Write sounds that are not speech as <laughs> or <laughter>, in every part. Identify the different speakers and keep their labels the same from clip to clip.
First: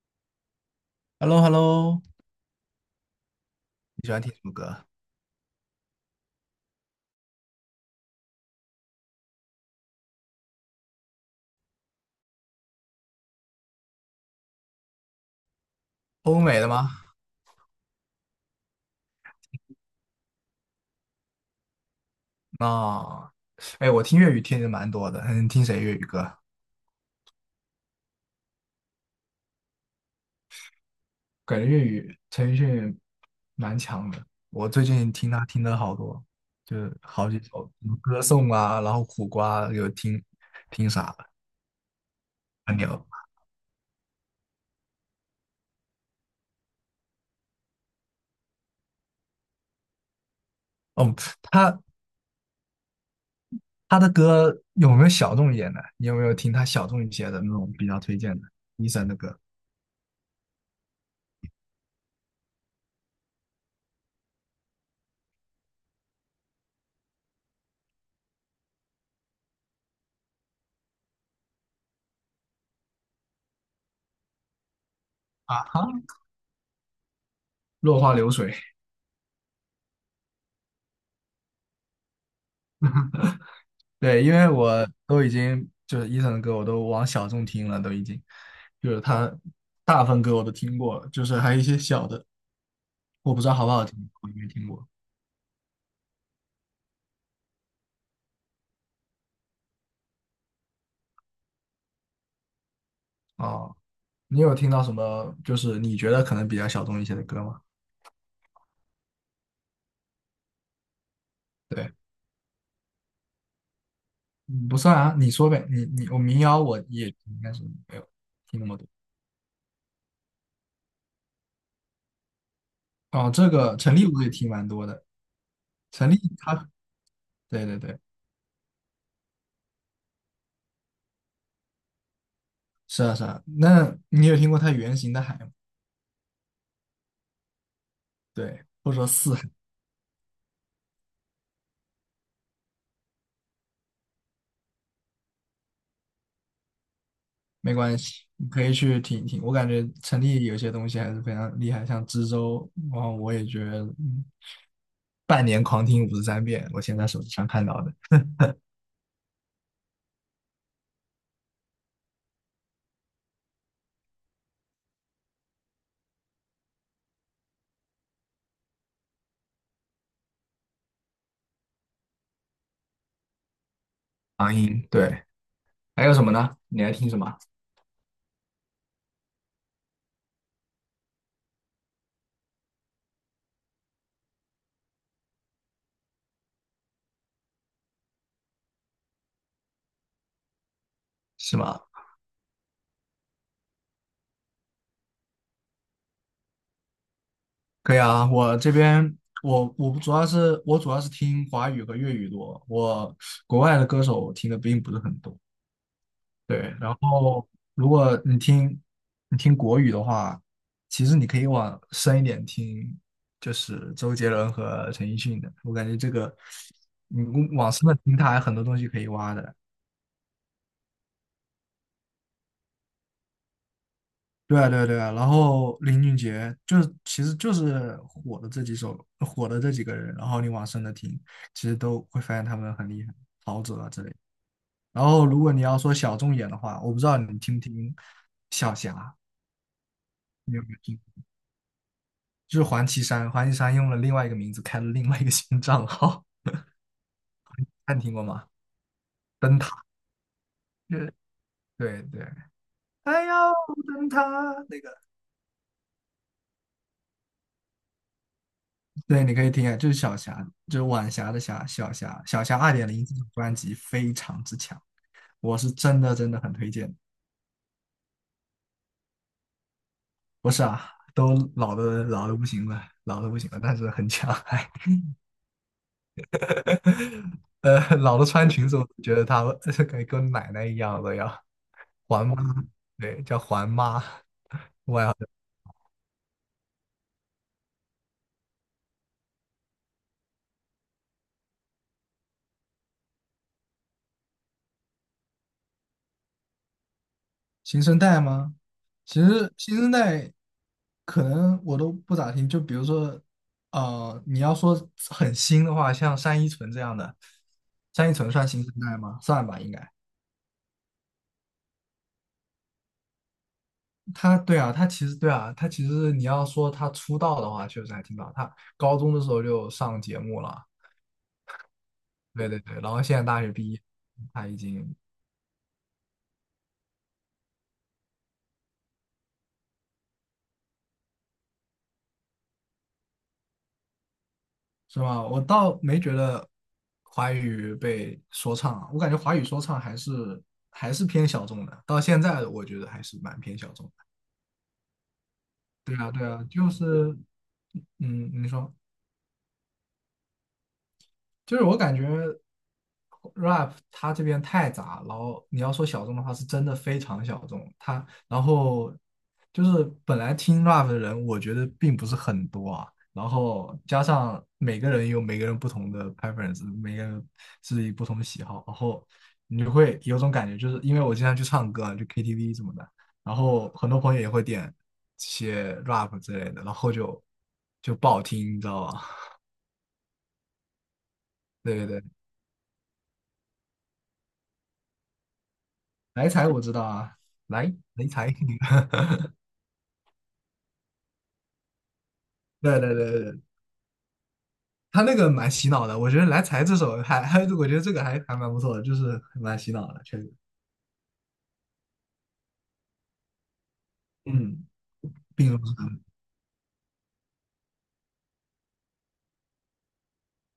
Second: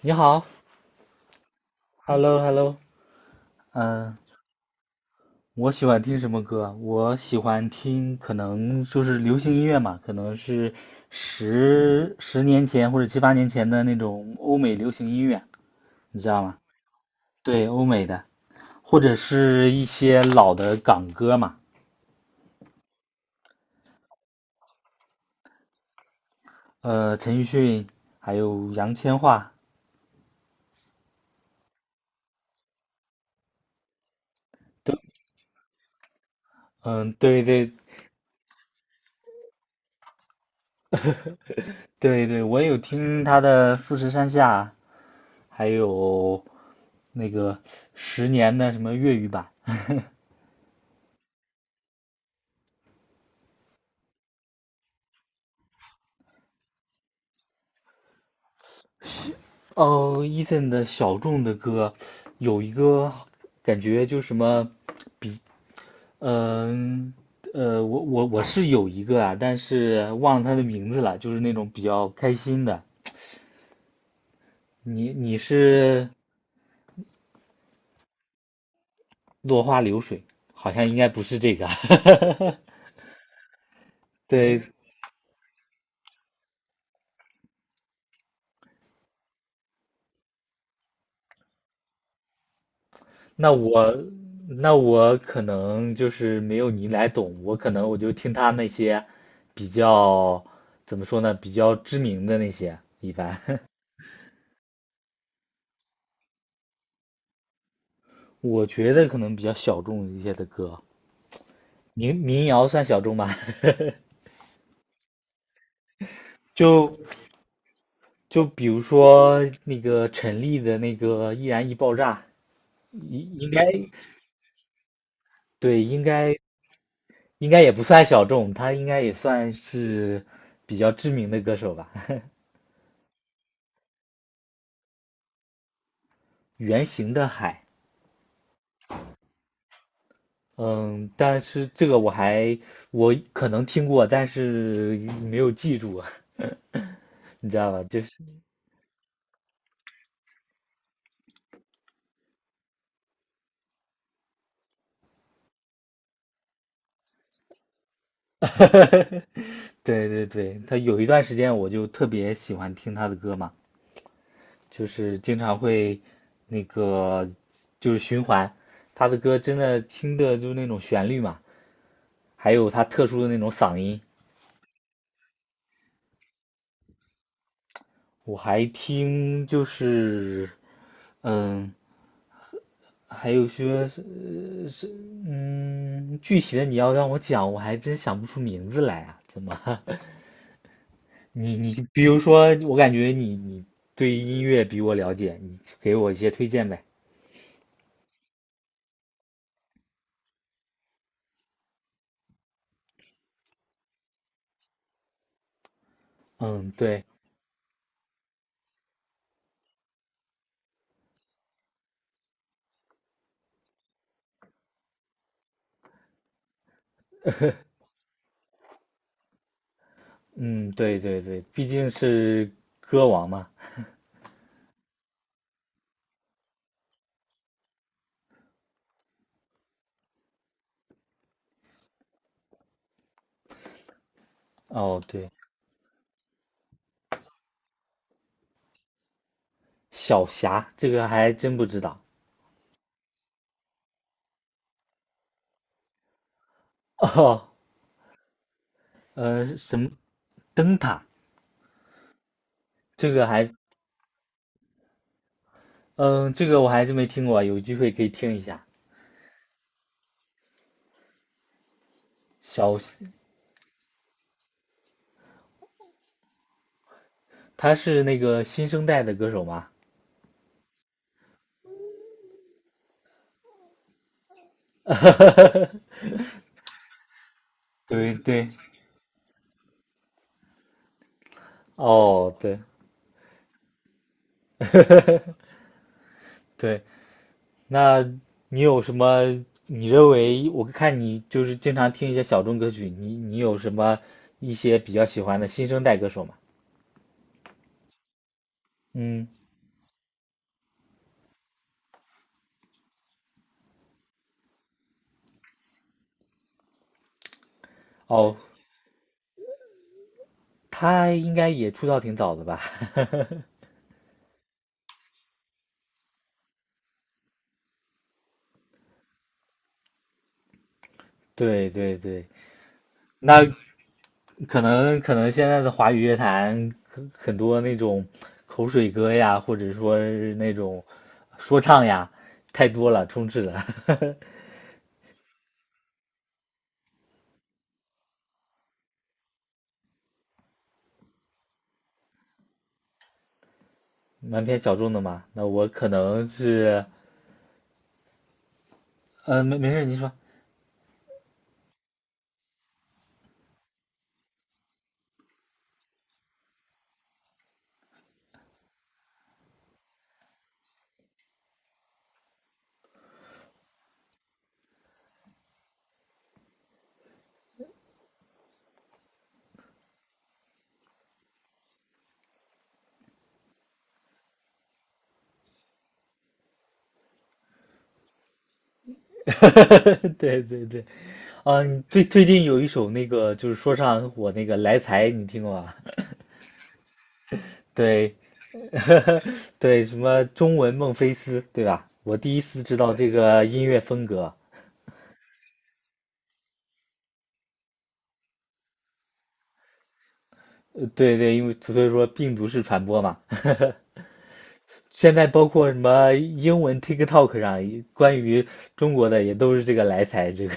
Speaker 1: 你好
Speaker 2: hello hello
Speaker 1: ，Hello，Hello，
Speaker 2: 你喜
Speaker 1: 嗯，
Speaker 2: 欢听什么歌？
Speaker 1: 我喜欢听什么歌？我喜欢听，可能就是流行音乐嘛，可能是十年前或者七八年前的那种欧美流行音乐，你知
Speaker 2: 欧
Speaker 1: 道吗？
Speaker 2: 美的吗？
Speaker 1: 对，欧美的，或者是一些老的港歌嘛，
Speaker 2: 那、哎，我听粤语听的蛮多的。嗯，听谁粤语歌？
Speaker 1: 陈奕迅，还有杨千嬅，
Speaker 2: 感觉粤语陈奕迅蛮强的。我最近听他听的好多，就是
Speaker 1: 嗯，
Speaker 2: 好几
Speaker 1: 对
Speaker 2: 首，
Speaker 1: 对
Speaker 2: 什么歌颂啊，然后苦瓜有听，听啥了？
Speaker 1: 对对，我也有
Speaker 2: 很牛。
Speaker 1: 听他的《富士山下》，还有那个十年的什么粤语版。<laughs>
Speaker 2: 哦，他他的歌有没有小众一点的？你有没有听他小众一些的那种比较推荐的？医生的歌
Speaker 1: 哦，Eason 的小众的歌，有一个感觉就什么，嗯，我是有一个啊，但是忘了他的名字了，就是那种比较开心的。你你
Speaker 2: 啊哈，
Speaker 1: 是
Speaker 2: 落花流水。
Speaker 1: 落花流水，好像应该不是这个。<laughs>
Speaker 2: 对，因为
Speaker 1: 对，
Speaker 2: 我都已经就是伊森的歌，我都往小众听了，都已经就是他大部分歌我都听过了，就是还有一些小的，我不知
Speaker 1: 那
Speaker 2: 道好不好
Speaker 1: 我
Speaker 2: 听，我没听
Speaker 1: 那
Speaker 2: 过。
Speaker 1: 我可能就是没有你来懂，我可能我就听他那些比较怎么说呢，比较知名的那些一般。<laughs>
Speaker 2: 哦，你有听到什么就是你觉得可能比较小众一些的歌吗？
Speaker 1: 我觉得可能比较小众一些的歌，
Speaker 2: 对，
Speaker 1: 民谣算小众吧。<laughs>
Speaker 2: 嗯不算啊，你说呗，你我民谣我
Speaker 1: 就
Speaker 2: 也应该是没有
Speaker 1: 就
Speaker 2: 听
Speaker 1: 比
Speaker 2: 那么
Speaker 1: 如
Speaker 2: 多。
Speaker 1: 说那个陈粒的那个《易燃易爆炸》，
Speaker 2: 哦，
Speaker 1: 应
Speaker 2: 这
Speaker 1: 应该
Speaker 2: 个陈粒我也听蛮多的，
Speaker 1: 对，应
Speaker 2: 陈粒
Speaker 1: 该
Speaker 2: 他，
Speaker 1: 应该
Speaker 2: 对
Speaker 1: 也
Speaker 2: 对
Speaker 1: 不
Speaker 2: 对，
Speaker 1: 算小众，他应该也算是比较知名的歌手吧。<laughs>
Speaker 2: 是啊是啊，那你有听过他原型的海吗？
Speaker 1: 圆形的海，
Speaker 2: 对，或者说四。
Speaker 1: 嗯，但是这个我还我可能听过，但是没有记住啊，<laughs> 你知道
Speaker 2: 没
Speaker 1: 吧？
Speaker 2: 关
Speaker 1: 就是。
Speaker 2: 系，你可以去听一听。我感觉城里有些东西还是非常厉害，像知州，然后我也觉得，半年狂听53遍，我现在手机上看到的
Speaker 1: <laughs> 对对对，他有一段时间我就特别喜欢听他的歌嘛，就是经常会那个就是循环，他的歌真的听的就是那种旋律嘛，还有他特殊的那种嗓音，
Speaker 2: 长音。对，还有什么呢？你还听什么？
Speaker 1: 我还听就是嗯，还有说是具体的你要让我讲，我还真想不出名字来啊，怎么？<laughs> 你
Speaker 2: 是吗？
Speaker 1: 你比如说，我感觉你你对音乐比我了解，你给我一些推荐呗。
Speaker 2: 可以啊，我这边我主要是听华语和粤语多，我国外的歌手我听的并不是很多。
Speaker 1: 嗯，
Speaker 2: 对，然
Speaker 1: 对，
Speaker 2: 后如果你听国语的话，其实你可以往深一点听，就是周杰伦和陈奕迅的。我感觉这个你往深的听，他还有很多东西可以挖的。
Speaker 1: 嗯，对对对，毕竟是歌王嘛。
Speaker 2: 对啊，对啊，对啊。然后林俊杰就是其实就是火的这几首，火的这几个人，然后你往深的听，其实都会发现他们很厉害，陶喆啊之类的。
Speaker 1: 哦，
Speaker 2: 然后
Speaker 1: 对，
Speaker 2: 如果你要说小众一点的话，我不知道你听不听小霞，
Speaker 1: 小
Speaker 2: 你有没
Speaker 1: 霞
Speaker 2: 有
Speaker 1: 这
Speaker 2: 听？
Speaker 1: 个还真不知道。
Speaker 2: 就是黄绮珊，黄绮珊用了另外一个名字开了另外一个新账号，
Speaker 1: 哦，
Speaker 2: 你听过吗？灯塔，
Speaker 1: 什么灯塔？
Speaker 2: 对对对，
Speaker 1: 这个
Speaker 2: 哎呦，
Speaker 1: 还，
Speaker 2: 灯塔那个，
Speaker 1: 嗯，这个我还真没听过，有机会可以听一下。
Speaker 2: 对，你可以听啊，就是小霞，就是晚霞的霞，小霞，小霞二
Speaker 1: 小，
Speaker 2: 点零这张专辑非常之强，我是真的真的很推荐。
Speaker 1: 他是那个新生代的歌手吗？
Speaker 2: 不是啊，都老的老的不行了，老的不行了，但是很强，还
Speaker 1: <laughs>
Speaker 2: <laughs> 呃，
Speaker 1: 对
Speaker 2: 老的
Speaker 1: 对，
Speaker 2: 穿裙子，我觉得她 <laughs> 以跟奶奶一样的要环
Speaker 1: 哦，
Speaker 2: 妈，
Speaker 1: 对
Speaker 2: 对，叫环妈，外
Speaker 1: 对，那你有什么？你认为我看你就是经常听一些小众歌曲，你你有什么一些比较喜欢的新生代歌手吗？
Speaker 2: 新生代吗？其
Speaker 1: 嗯，
Speaker 2: 实新生代可能我都不咋听，就比如说，你要说很新的话，像单依纯这样的，单依纯
Speaker 1: 哦，
Speaker 2: 算新生代吗？算吧，应该。
Speaker 1: 他应该也出道挺早的吧？
Speaker 2: 他对啊，他其实对啊，他其实你要说他出道的话，确实还挺早，他高中的时候就上节目了，
Speaker 1: <laughs> 对对对，
Speaker 2: 对对对，然后现在大
Speaker 1: 那
Speaker 2: 学毕业，他已
Speaker 1: 可
Speaker 2: 经
Speaker 1: 能可能现在的华语乐坛很多那种口水歌呀，或者说是那种说唱呀，太多了，充斥了，<laughs>
Speaker 2: 是吧？我倒没觉得华语被说唱啊，我感觉华语说唱还是偏小众的，到现在我觉得还是蛮偏小众的。
Speaker 1: 蛮偏小众的嘛。那我可
Speaker 2: 对啊，
Speaker 1: 能
Speaker 2: 对啊，就
Speaker 1: 是，
Speaker 2: 是，你说，
Speaker 1: 嗯，没事，您说。
Speaker 2: 就是我感觉 rap 它这边太杂，然后你要说小众的话，是真的非常小众。它然后就是本来听 rap 的人，我觉得并不是很多啊。然后加上每个人有每个人不同的 preference，每个人自己不同的喜好，然后你就会有种感觉，就是因为我经常去唱歌啊，就 KTV 什么的，然后很多朋友也会点一些 rap 之类的，然后就不好听，你知道吧？
Speaker 1: <laughs> 对对对，
Speaker 2: <laughs> 对
Speaker 1: 嗯、
Speaker 2: 对
Speaker 1: 最
Speaker 2: 对。
Speaker 1: 最近有一首那个就是说唱很火那个《来财》，你听过吗？
Speaker 2: 来财我知道啊，来
Speaker 1: <laughs>
Speaker 2: 来
Speaker 1: 对，
Speaker 2: 财，<laughs>
Speaker 1: <laughs> 对，什么中文孟菲斯，对吧？我第一次知
Speaker 2: 对
Speaker 1: 道
Speaker 2: 对
Speaker 1: 对
Speaker 2: 对
Speaker 1: 这
Speaker 2: 对，
Speaker 1: 个音乐风格。
Speaker 2: 他那个蛮洗脑的，我觉得《来财》这首还，我觉得这个还蛮不错的，就是蛮洗脑的，确实。
Speaker 1: 对对，因为所以说病毒式传播嘛。<laughs>
Speaker 2: 嗯，
Speaker 1: 现在包
Speaker 2: 并不
Speaker 1: 括
Speaker 2: 是
Speaker 1: 什
Speaker 2: 很，
Speaker 1: 么英文 TikTok 上关于中国的也都是这个来财，这个，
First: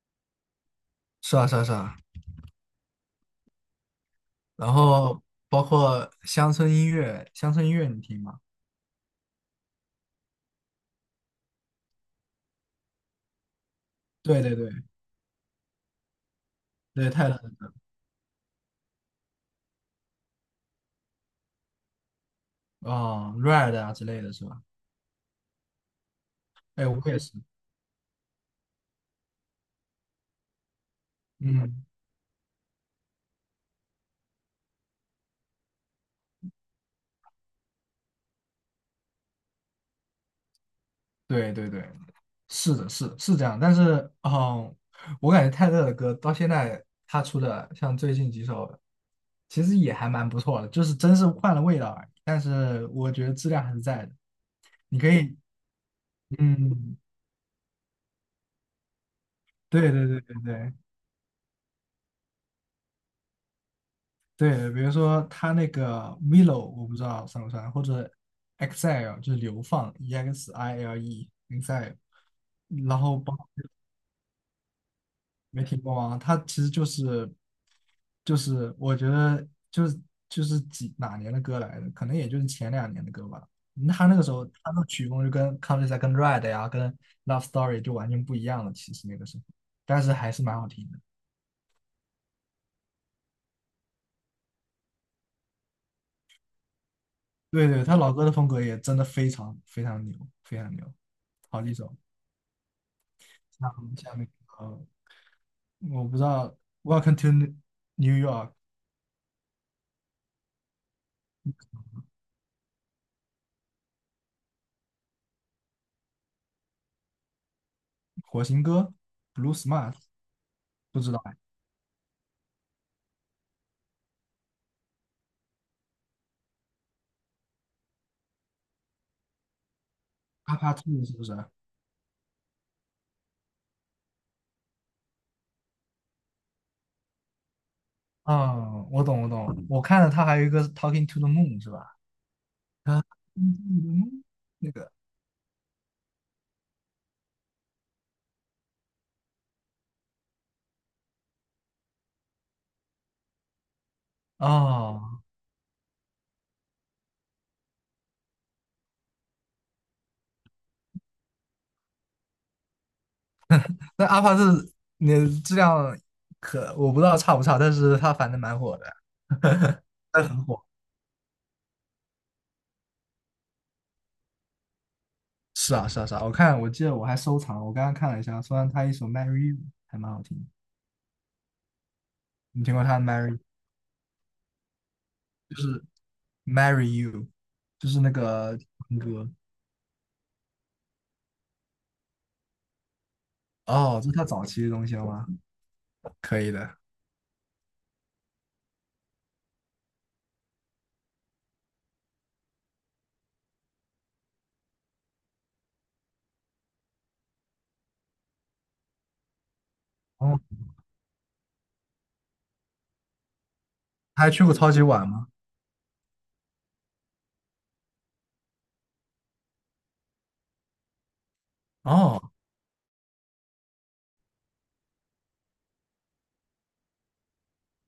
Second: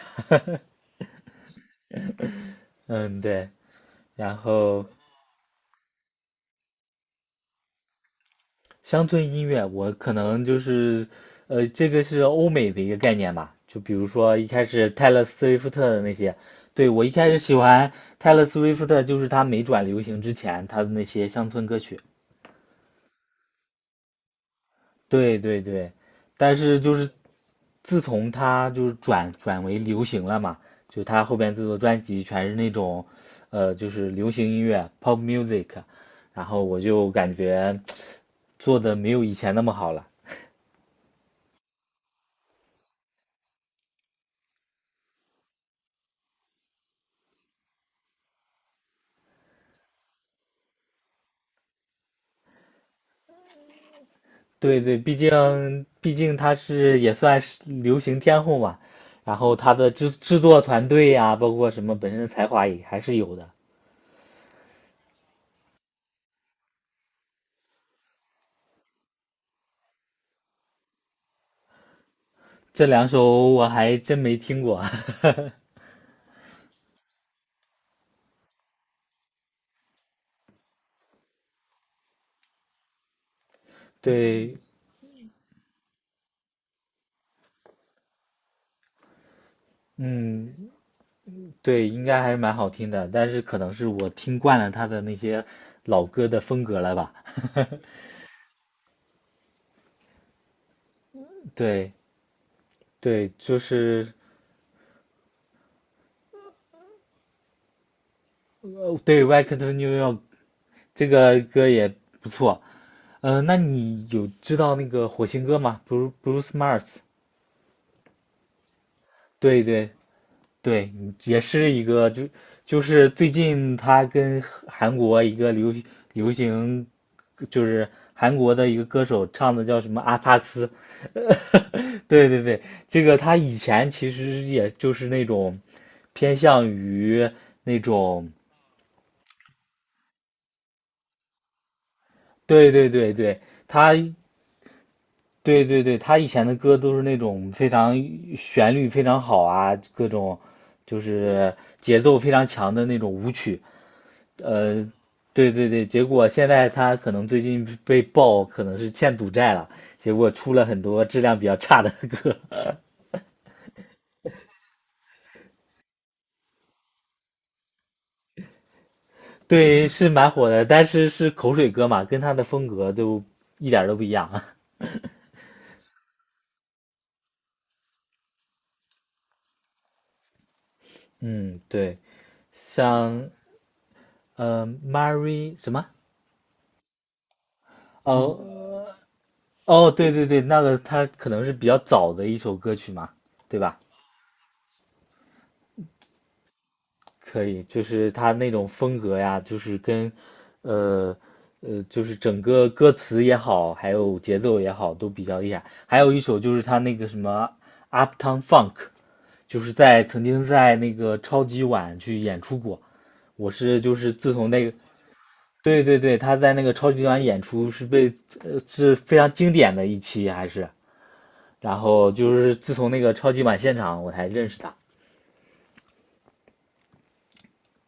Speaker 2: 是啊是啊是啊。
Speaker 1: <laughs> 嗯，对。然
Speaker 2: 然
Speaker 1: 后
Speaker 2: 后包括乡村音乐，乡村音乐你听吗？
Speaker 1: 乡村音乐，我可能就是，这个是欧美的一个概念吧。就比如说
Speaker 2: 对
Speaker 1: 一
Speaker 2: 对
Speaker 1: 开
Speaker 2: 对
Speaker 1: 始泰勒·斯威夫特的那些，对，我
Speaker 2: 对，
Speaker 1: 一
Speaker 2: 泰
Speaker 1: 开始
Speaker 2: 勒的
Speaker 1: 喜
Speaker 2: 歌，
Speaker 1: 欢泰勒·斯威夫特，就是他没转流行之前他的那些乡村歌曲。
Speaker 2: 哦，Red 啊之类的是吧？
Speaker 1: 对对对，但是
Speaker 2: 哎，
Speaker 1: 就
Speaker 2: 我
Speaker 1: 是
Speaker 2: 也是，
Speaker 1: 自从他就是转为流行了嘛，就他后边制作
Speaker 2: 嗯，
Speaker 1: 专辑全是那种，就是流行音乐（ （pop music），然后我就感觉做的没有以前那么好了。
Speaker 2: 对对对，是的，是这样，但是，嗯，我感觉泰勒的歌到现在他出的，像最近几首，其实也还蛮不错的，就是真是换了味道而已。但是我觉得质量还是在的。
Speaker 1: 对对，
Speaker 2: 你可
Speaker 1: 毕
Speaker 2: 以，
Speaker 1: 竟毕竟他
Speaker 2: 嗯，
Speaker 1: 是也算是流行天后嘛，然后他
Speaker 2: 对
Speaker 1: 的
Speaker 2: 对
Speaker 1: 制
Speaker 2: 对对
Speaker 1: 制作
Speaker 2: 对
Speaker 1: 团队呀、包括什么本身的才华也还是有的。
Speaker 2: 对，比如说他那个 Milo，我不知道算不算，或者 Exile 就是流放，EXILE Exile，
Speaker 1: 这
Speaker 2: 然
Speaker 1: 两
Speaker 2: 后包。
Speaker 1: 首我还真没听过，<laughs>
Speaker 2: 没听过啊，它其实就是我觉得就是几哪年的歌来的，可能也就是前两年的歌吧。他那个时候
Speaker 1: 对，
Speaker 2: 他的曲风就跟 countrside 跟 Red 呀、跟 Love Story 就完全不一样了。其实那个时候，但是还是蛮好
Speaker 1: 嗯，
Speaker 2: 听的。
Speaker 1: 对，应该还是蛮好听的，但是可能是我听惯了他的那些老歌的风格了吧，
Speaker 2: 对
Speaker 1: <laughs>
Speaker 2: 对，他老歌的风格也真的非常非常牛，非常牛，好几
Speaker 1: 对
Speaker 2: 首。
Speaker 1: 对，就
Speaker 2: 那我们
Speaker 1: 是
Speaker 2: 下面，呃，我不知道《Welcome to New York》
Speaker 1: 对《Welcome to New York》这个歌也不错，嗯，那你有知道那个火星哥吗？Bru c e Bruce Mars，
Speaker 2: 火星哥 Blue
Speaker 1: 对对
Speaker 2: Smart
Speaker 1: 对，
Speaker 2: 不知道哎，
Speaker 1: 也是一个是最近他跟韩国一个流行就是韩国的一个歌手唱的叫什么阿帕
Speaker 2: 阿
Speaker 1: 斯，
Speaker 2: 帕兔是不是？
Speaker 1: 对对对，这个他以前其实也就是那种偏向于那种，
Speaker 2: 嗯，我懂，我懂。我看了他还有一个 Talking to the Moon 是吧？
Speaker 1: 对对
Speaker 2: 啊
Speaker 1: 对对，
Speaker 2: ，Talking to the
Speaker 1: 他
Speaker 2: Moon 那个
Speaker 1: 对对对，他以前的歌都是那种非常旋律非常好啊，各种就是节奏非常强的那种舞曲。呃，
Speaker 2: 哦，
Speaker 1: 对对对，结果现在他可能最近被爆可能是欠赌债了，结果出了很多质量比较差的歌。
Speaker 2: 那阿帕是那质量可我不知道差不差，但是他反正蛮火的，
Speaker 1: <laughs> 对，是
Speaker 2: <laughs> 他
Speaker 1: 蛮
Speaker 2: 很
Speaker 1: 火
Speaker 2: 火。
Speaker 1: 的，但是是口水歌嘛，跟他的风格都一点儿都不一样啊。
Speaker 2: 是啊，是啊，是啊。我看我记得我还收藏了我刚刚看了一下，虽然他一首 Marry You 还蛮好听的
Speaker 1: <laughs> 嗯，对，
Speaker 2: 你听过他的
Speaker 1: 像
Speaker 2: Marry 就
Speaker 1: Mary 什
Speaker 2: 是
Speaker 1: 么？
Speaker 2: Marry You，就是那个
Speaker 1: 哦
Speaker 2: 情歌
Speaker 1: 哦，对对对，那个它可能是比较早的一首歌曲嘛，对吧？
Speaker 2: 哦，这是他早期的东西了吗？可以的。
Speaker 1: 可以，就是它那种风格呀，就是跟，呃就是整个歌词也好，还有节奏也好，都比较厉害。还有一首就是他那个什么 Uptown Funk，就是在曾
Speaker 2: 哦，
Speaker 1: 经在那个超级碗去演出过。我是就是
Speaker 2: 他还
Speaker 1: 自
Speaker 2: 去
Speaker 1: 从
Speaker 2: 过
Speaker 1: 那
Speaker 2: 超
Speaker 1: 个，
Speaker 2: 级碗吗？
Speaker 1: 对对对，他在那个超级碗演出是被，是非常经典的一期，还是。然后
Speaker 2: 哦。
Speaker 1: 就是自从那个超级碗现场，我才认识他。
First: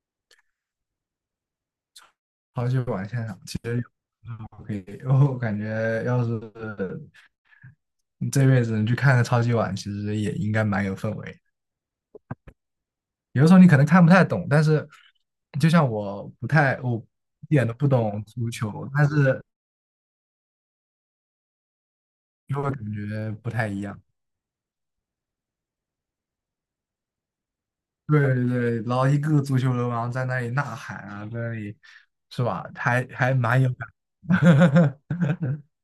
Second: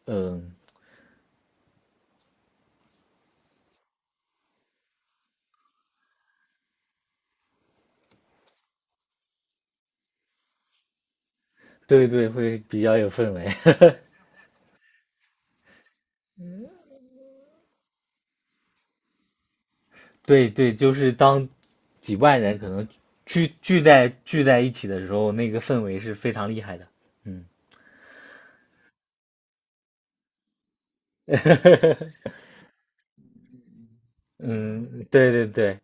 Speaker 1: 嗯，
Speaker 2: 超级碗现场，其实可以。<laughs> 我感觉要是这辈子你去看个超级碗，其实也应该蛮有氛围。
Speaker 1: 对对，会比较有氛
Speaker 2: 有
Speaker 1: 围。
Speaker 2: 的时候你可能看不太懂，但是就像我不太，我一点都不懂足球，但是
Speaker 1: <laughs> 对对，就是当几万人
Speaker 2: 就
Speaker 1: 可
Speaker 2: 会
Speaker 1: 能
Speaker 2: 感觉不
Speaker 1: 聚
Speaker 2: 太一
Speaker 1: 聚
Speaker 2: 样。
Speaker 1: 在聚在一起的时候，那个氛围是非常厉害的。嗯，
Speaker 2: 对对对，然后一个个足球流氓在那里呐喊啊，在那里
Speaker 1: <laughs>
Speaker 2: 是吧？还蛮有感。<laughs>
Speaker 1: 嗯，对对对。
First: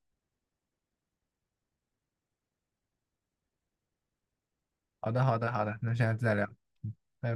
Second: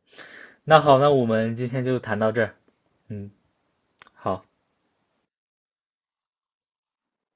Speaker 1: 那好，那我们今天就谈到这儿。嗯，好。
Speaker 2: 好的好的好的，那下次再聊，嗯拜拜。